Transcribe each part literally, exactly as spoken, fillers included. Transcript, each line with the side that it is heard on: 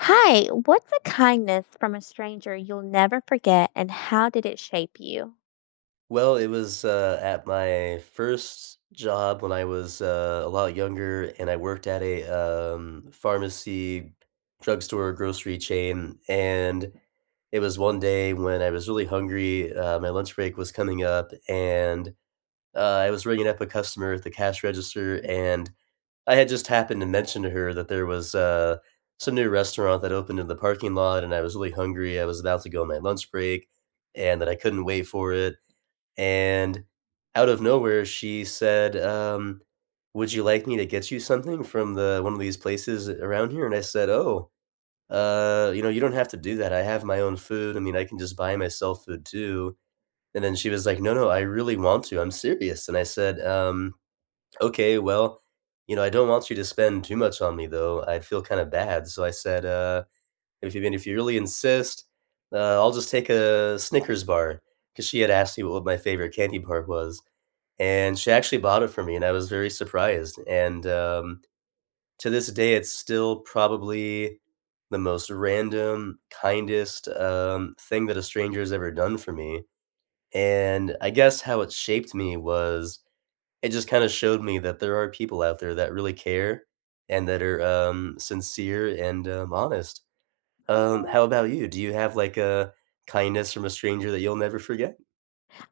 left: Hi, what's a kindness from a stranger you'll never forget and how did it shape you?
right: Well, it was, uh, at my first job when I was, uh, a lot younger, and I worked at a, um, pharmacy, drugstore, grocery chain, and it was one day when I was really hungry. Uh, my lunch break was coming up, and, uh, I was ringing up a customer at the cash register, and I had just happened to mention to her that there was, uh, some new restaurant that opened in the parking lot, and I was really hungry, I was about to go on my lunch break, and that I couldn't wait for it, and out of nowhere, she said, um, "Would you like me to get you something from the one of these places around here?" And I said, "Oh, uh, you know, you don't have to do that. I have my own food. I mean, I can just buy myself food too." And then she was like, "No, no, I really want to. I'm serious." And I said, um, "Okay, well, you know, I don't want you to spend too much on me though. I'd feel kind of bad." So I said, uh, "If you mean if you really insist, uh, I'll just take a Snickers bar." Because she had asked me what my favorite candy bar was and she actually bought it for me, and I was very surprised, and, um, to this day, it's still probably the most random, kindest, um, thing that a stranger has ever done for me, and I guess how it shaped me was it just kinda showed me that there are people out there that really care and that are, um, sincere and, um, honest. Um,
left: Oh,
right: how about you? Do you have, like, a kindness from a stranger that you'll never forget?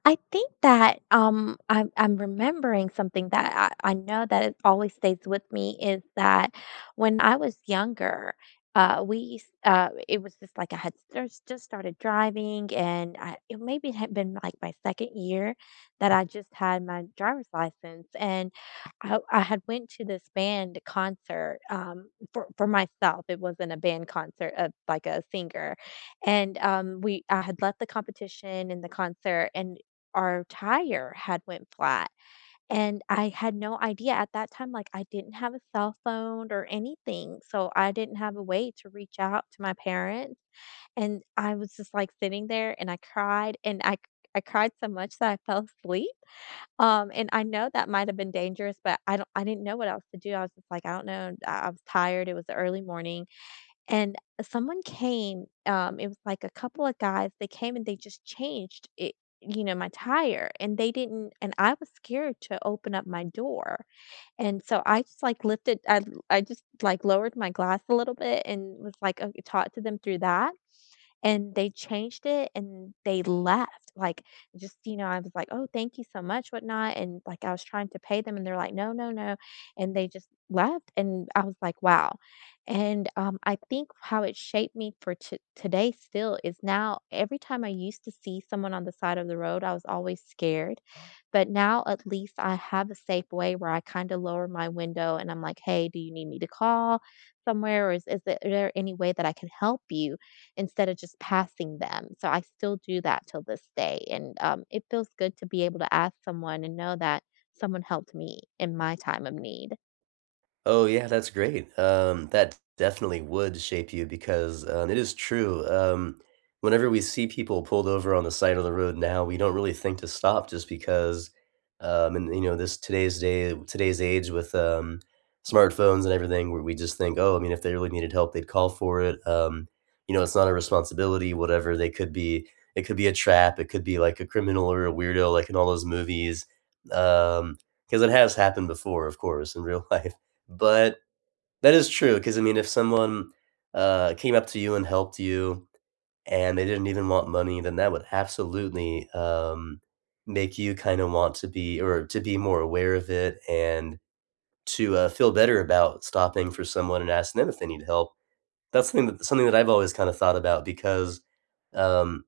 left: I think that, um, I'm I'm remembering something that I I know that it always stays with me is that when I was younger, uh, we used uh, it was just like I had just just started driving and I, it maybe it had been like my second year that I just had my driver's license and I, I had went to this band concert, um, for, for myself. It wasn't a band concert of like a singer and um, we I had left the competition in the concert, and our tire had went flat and I had no idea at that time. Like, I didn't have a cell phone or anything, so I didn't have a way to reach out to my parents, and I was just like sitting there and I cried and I I cried so much that I fell asleep. Um and I know that might have been dangerous, but I don't I didn't know what else to do. I was just like, I don't know. I, I was tired. It was the early morning and uh, someone came. Um, it was like a couple of guys, they came and they just changed it, you know, my tire, and they didn't, and I was scared to open up my door. And so I just like lifted, I I just like lowered my glass a little bit and was like, uh, talked to them through that, and they changed it and they left. Like, just, you know, I was like, oh, thank you so much, whatnot. And like, I was trying to pay them, and they're like, no, no, no. And they just left. And I was like, wow. And um, I think how it shaped me for t- today still is, now every time I used to see someone on the side of the road, I was always scared. But now at least I have a safe way where I kind of lower my window and I'm like, hey, do you need me to call somewhere? Or is, is there there any way that I can help you, instead of just passing them? So I still do that till this day. And um, it feels good to be able to ask someone and know that someone helped me in my time of need.
right: Oh, yeah, that's great. Um, that definitely would shape you because um, it is true. Um, whenever we see people pulled over on the side of the road now, we don't really think to stop just because, um, and you know, this today's day, today's age with um, smartphones and everything, where we just think, oh, I mean, if they really needed help, they'd call for it. Um, you know, it's not a responsibility, whatever. They could be, it could be a trap, it could be like a criminal or a weirdo, like in all those movies. Um, because it has happened before, of course, in real life. But that is true, because I mean, if someone, uh, came up to you and helped you, and they didn't even want money, then that would absolutely, um, make you kinda want to be or to be more aware of it and to, uh, feel better about stopping for someone and asking them if they need help. That's something that something that I've always kinda thought about because, um,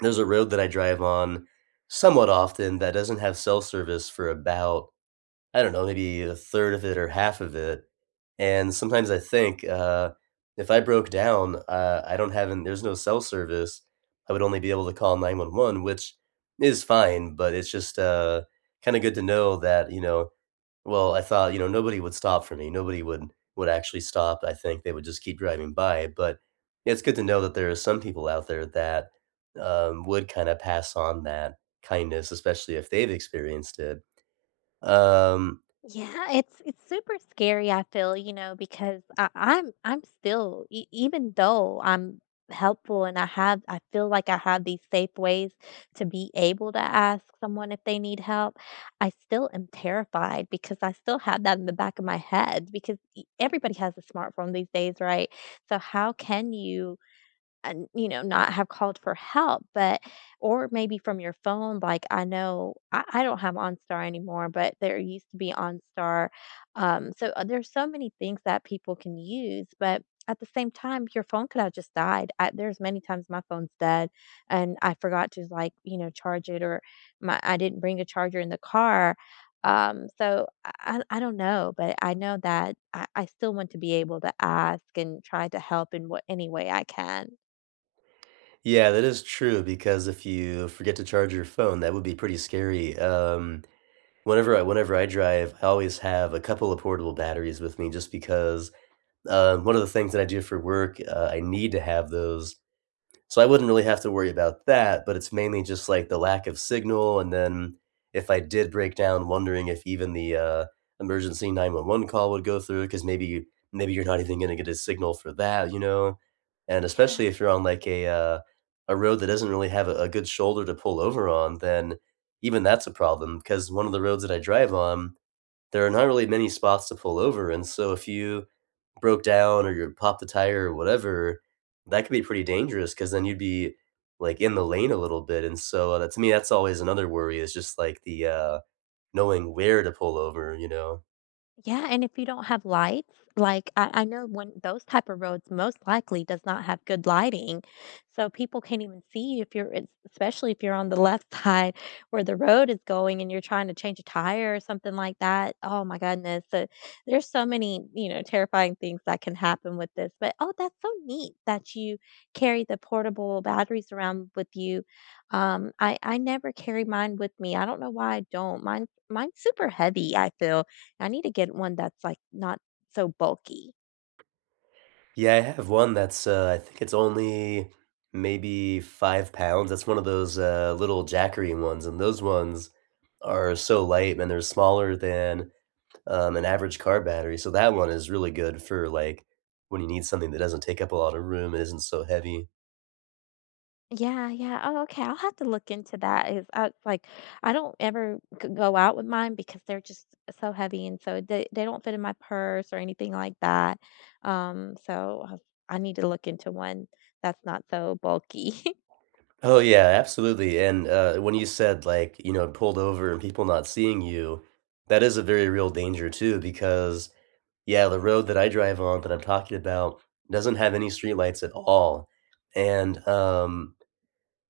right: there's a road that I drive on somewhat often that doesn't have cell service for about I don't know, maybe a third of it or half of it. And sometimes I think, uh, if I broke down, uh, I don't have an there's no cell service. I would only be able to call nine one one, which is fine, but it's just, uh, kinda good to know that, you know, well, I thought, you know, nobody would stop for me. Nobody would would actually stop. I think they would just keep driving by, but it's good to know that there are some people out there that, um, would kinda pass on that kindness, especially if they've experienced it. Um,
left: Yeah, it's it's super scary, I feel, you know, because I, I'm I'm still, e- even though I'm helpful and I have I feel like I have these safe ways to be able to ask someone if they need help, I still am terrified because I still have that in the back of my head, because e- everybody has a smartphone these days, right? So how can you and, you know, not have called for help? But or maybe from your phone, like, I know i, I don't have OnStar anymore, but there used to be OnStar. Um, so uh, there's so many things that people can use, but at the same time, your phone could have just died. I, there's many times my phone's dead and I forgot to, like, you know, charge it, or my I didn't bring a charger in the car. um so i i I don't know, but I know that I, I still want to be able to ask and try to help in what any way I can.
right: Yeah, that is true because if you forget to charge your phone, that would be pretty scary. Um, whenever I whenever I drive, I always have a couple of portable batteries with me just because, um, one of the things that I do for work, uh, I need to have those so I wouldn't really have to worry about that, but it's mainly just, like, the lack of signal, and then if I did break down, wondering if even the, uh, emergency nine one one call would go through, because maybe maybe you're not even gonna get a signal for that, you know? And especially
left: Yeah,
right: if you're on, like, a, uh, a road that doesn't really have a a good shoulder to pull over on, then even that's a problem because one of the roads that I drive on, there are not really many spots to pull over, and so if you broke down or you pop the tire or whatever, that could be pretty dangerous because then you'd be, like, in the lane a little bit, and so, uh, to me, that's always another worry is just, like, the, uh, knowing where to pull over, you know?
left: yeah, and if you don't have lights, like, I I know when those type of roads most likely does not have good lighting, so people can't even see you if you're, es especially if you're on the left side where the road is going and you're trying to change a tire or something like that. Oh my goodness, the there's so many, you know, terrifying things that can happen with this, but, oh, that's so neat that you carry the portable batteries around with you. Um, I I never carry mine with me, I don't know why I don't. Mine mine's super heavy, I feel. I need to get one that's, like, not so bulky.
right: Yeah, I have one that's, uh, I think it's only maybe five pounds. That's one of those, uh, little Jackery ones, and those ones are so light, man, they're smaller than, um, an average car battery, so that one is really good for, like, when you need something that doesn't take up a lot of room and isn't so heavy.
left: Yeah, yeah. Oh, okay, I'll have to look into that. Is I like, I don't ever g go out with mine because they're just so heavy, and so they they don't fit in my purse or anything like that, um, so, I I need to look into one that's not so bulky.
right: Oh yeah, absolutely. And uh, when you said like, you know, pulled over and people not seeing you, that is a very real danger too, because yeah, the road that I drive on that I'm talking about doesn't have any streetlights at all. And um,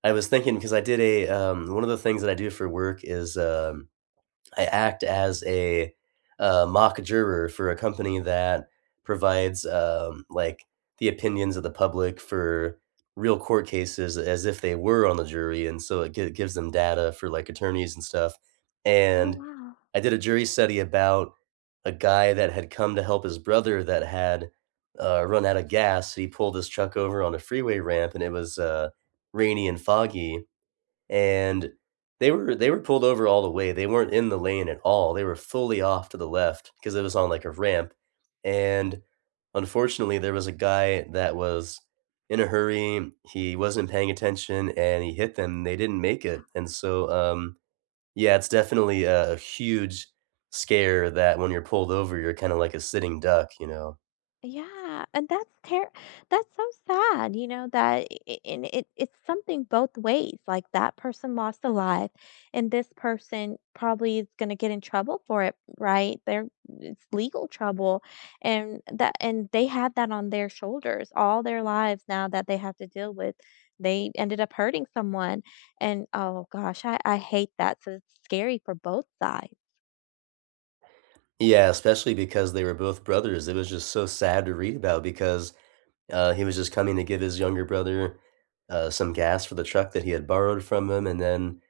right: I was thinking because I did a um, one of the things that I do for work is um, I act as a, uh, mock juror for a company that provides, um, like, the opinions of the public for real court cases as if they were on the jury, and so it gi gives them data for, like, attorneys and stuff,
left: Oh,
right: and
left: wow.
right: I did a jury study about a guy that had come to help his brother that had, uh, run out of gas. He pulled his truck over on a freeway ramp, and it was, uh, rainy and foggy, and they were they were pulled over all the way, they weren't in the lane at all, they were fully off to the left because it was on, like, a ramp, and, unfortunately, there was a guy that was in a hurry, he wasn't paying attention, and he hit them, they didn't make it, and so, um, yeah, it's definitely a a huge scare that when you're pulled over, you're kinda like a sitting duck, you know?
left: Yeah, and that's ter that's so sad, you know, that I I and it it's something both ways, like, that person lost a life, and this person probably is gonna get in trouble for it, right? They're, it's legal trouble, and that, and they had that on their shoulders all their lives now that they have to deal with. They ended up hurting someone, and, oh gosh, I I hate that, so it's scary for both sides.
right: Yeah, especially because they were both brothers, it was just so sad to read about because Uh, he was just coming to give his younger brother, uh, some gas for the truck that he had borrowed from him, and then,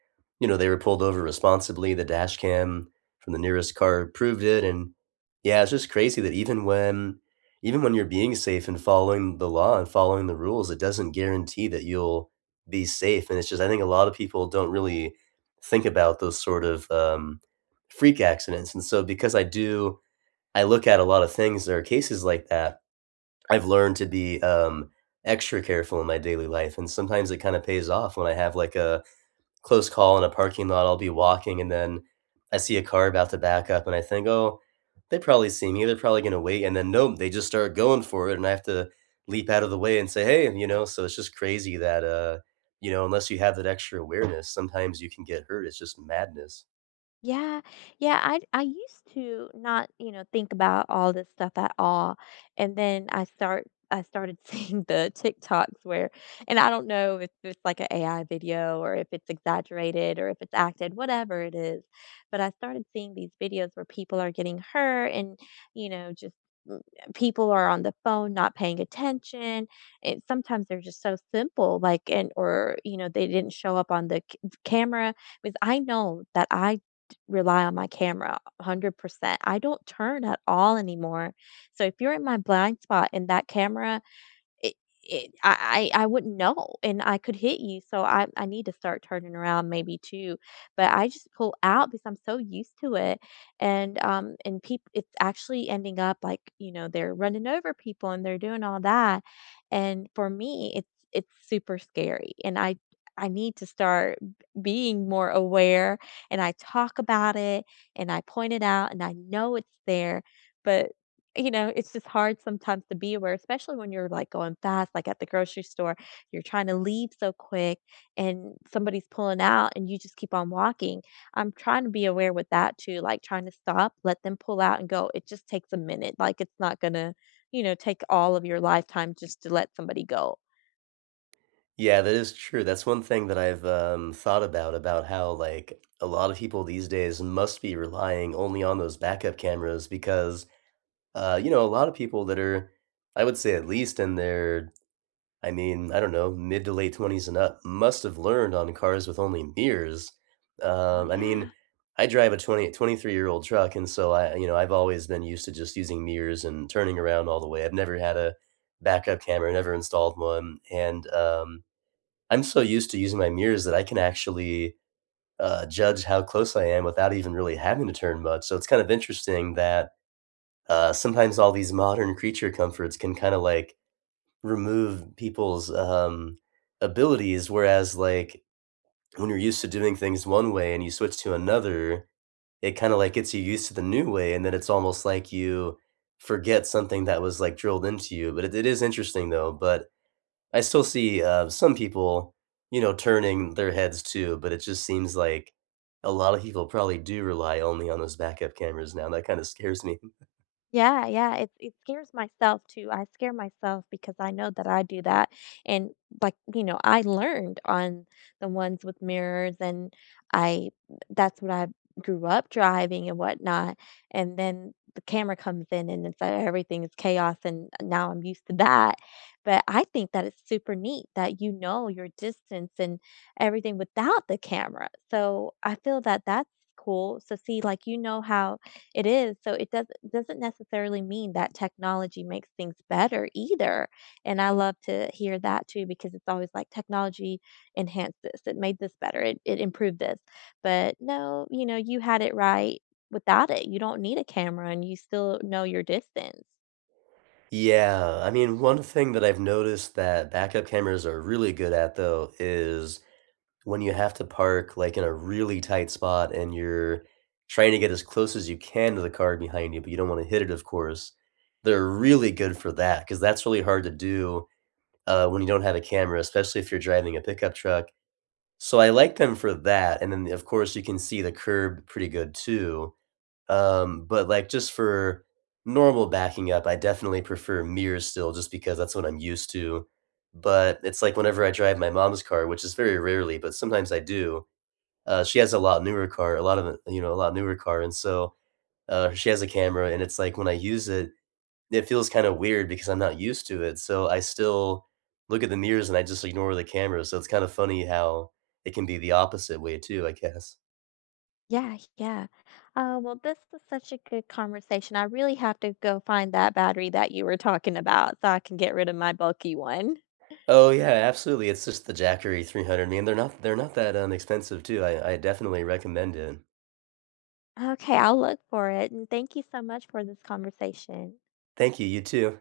right: you know, they were pulled over responsibly, the dash cam from the nearest car proved it, and yeah, it's just crazy that even when even when you're being safe and following the law and following the rules, it doesn't guarantee that you'll be safe, and it's just I think a lot of people don't really think about those sort of, um, freak accidents, and so because I do I look at a lot of things, there are cases like that I've learned to be, um, extra careful in my daily life, and sometimes it kinda pays off when I have, like, a close call in a parking lot, I'll be walking, and then I see a car about to back up, and I think, "Oh, they probably see me, they're probably gonna wait," and then, nope, they just start going for it, and I have to leap out of the way and say, "Hey," you know? So it's just crazy that, uh, you know, unless you have that extra awareness, sometimes you can get hurt, it's just madness.
left: Yeah, yeah, I I used to not, you know, think about all this stuff at all, and then I start I started seeing the TikToks where, and I don't know if it's like an A I video or if it's exaggerated or if it's acted, whatever it is, but I started seeing these videos where people are getting hurt and, you know, just mm, people are on the phone not paying attention. It sometimes they're just so simple, like, and or you know they didn't show up on the c- camera, because I know that I rely on my camera one hundred percent. I don't turn at all anymore. So if you're in my blind spot and that camera, it it I I I wouldn't know, and I could hit you. So I I need to start turning around maybe too, but I just pull out because I'm so used to it. And, um, and people, it's actually ending up like, you know, they're running over people and they're doing all that, and for me, it's it's super scary, and I I need to start b being more aware, and I talk about it, and I point it out, and I know it's there, but, you know, it's just hard sometimes to be aware, especially when you're like going fast, like at the grocery store, you're trying to leave so quick and somebody's pulling out and you just keep on walking. I'm trying to be aware with that too, like trying to stop, let them pull out and go. It just takes a minute. Like it's not going to, you know, take all of your lifetime just to let somebody go.
right: Yeah, that is true. That's one thing that I've um, thought about, about how like a lot of people these days must be relying only on those backup cameras because uh, you know, a lot of people that are, I would say at least in their, I mean, I don't know, mid to late twenties and up must have learned on cars with only mirrors.
left: Oh,
right: Um, I
left: yeah.
right: mean, I drive a twenty twenty three year old truck, and so I, you know, I've always been used to just using mirrors and turning around all the way. I've never had a backup camera, never installed one, and um I'm so used to using my mirrors that I can actually, uh, judge how close I am without even really having to turn much, so it's kind of interesting that, uh, sometimes all these modern creature comforts can kinda, like, remove people's, um, abilities, whereas, like, when you're used to doing things one way and you switch to another, it kinda, like, gets you used to the new way, and then it's almost like you forget something that was, like, drilled into you, but it it is interesting, though, but I still see, uh, some people, you know, turning their heads too, but it just seems like a lot of people probably do rely only on those backup cameras now, and that kinda scares me.
left: Yeah, yeah, it it scares myself too. I scare myself because I know that I do that, and like, you know, I learned on the ones with mirrors, and I, that's what I grew up driving and whatnot, and then the camera comes in, and it's like everything is chaos, and now I'm used to that, but I think that it's super neat that you know your distance and everything without the camera, so I feel that that's cool. So see, like, you know how it is, so it doesn't doesn't necessarily mean that technology makes things better either, and I love to hear that too, because it's always like technology enhanced this, it made this better, it it improved this, but no, you know, you had it right without it, you don't need a camera and you still know your distance.
right: Yeah, I mean, one thing that I've noticed that backup cameras are really good at, though, is when you have to park, like, in a really tight spot and you're trying to get as close as you can to the car behind you, but you don't wanna hit it, of course. They're really good for that because that's really hard to do, uh, when you don't have a camera, especially if you're driving a pickup truck. So I like them for that, and then, of course, you can see the curb pretty good too, um, but, like, just for normal backing up, I definitely prefer mirrors still just because that's what I'm used to, but it's like whenever I drive my mom's car, which is very rarely, but sometimes I do, uh, she has a lot newer car, a lot of, you know, a lot newer car, and so, uh, she has a camera, and it's like when I use it, it feels kinda weird because I'm not used to it, so I still look at the mirrors and I just ignore the camera, so it's kind of funny how it can be the opposite way too, I guess.
left: Yeah, yeah. Oh, well, this was such a good conversation, I really have to go find that battery that you were talking about so I can get rid of my bulky one.
right: Oh, yeah, absolutely, it's just the Jackery three hundred, man, they're not they're not that, um, expensive too, I I definitely recommend it.
left: Okay, I'll look for it. And thank you so much for this conversation.
right: Thank you, you too.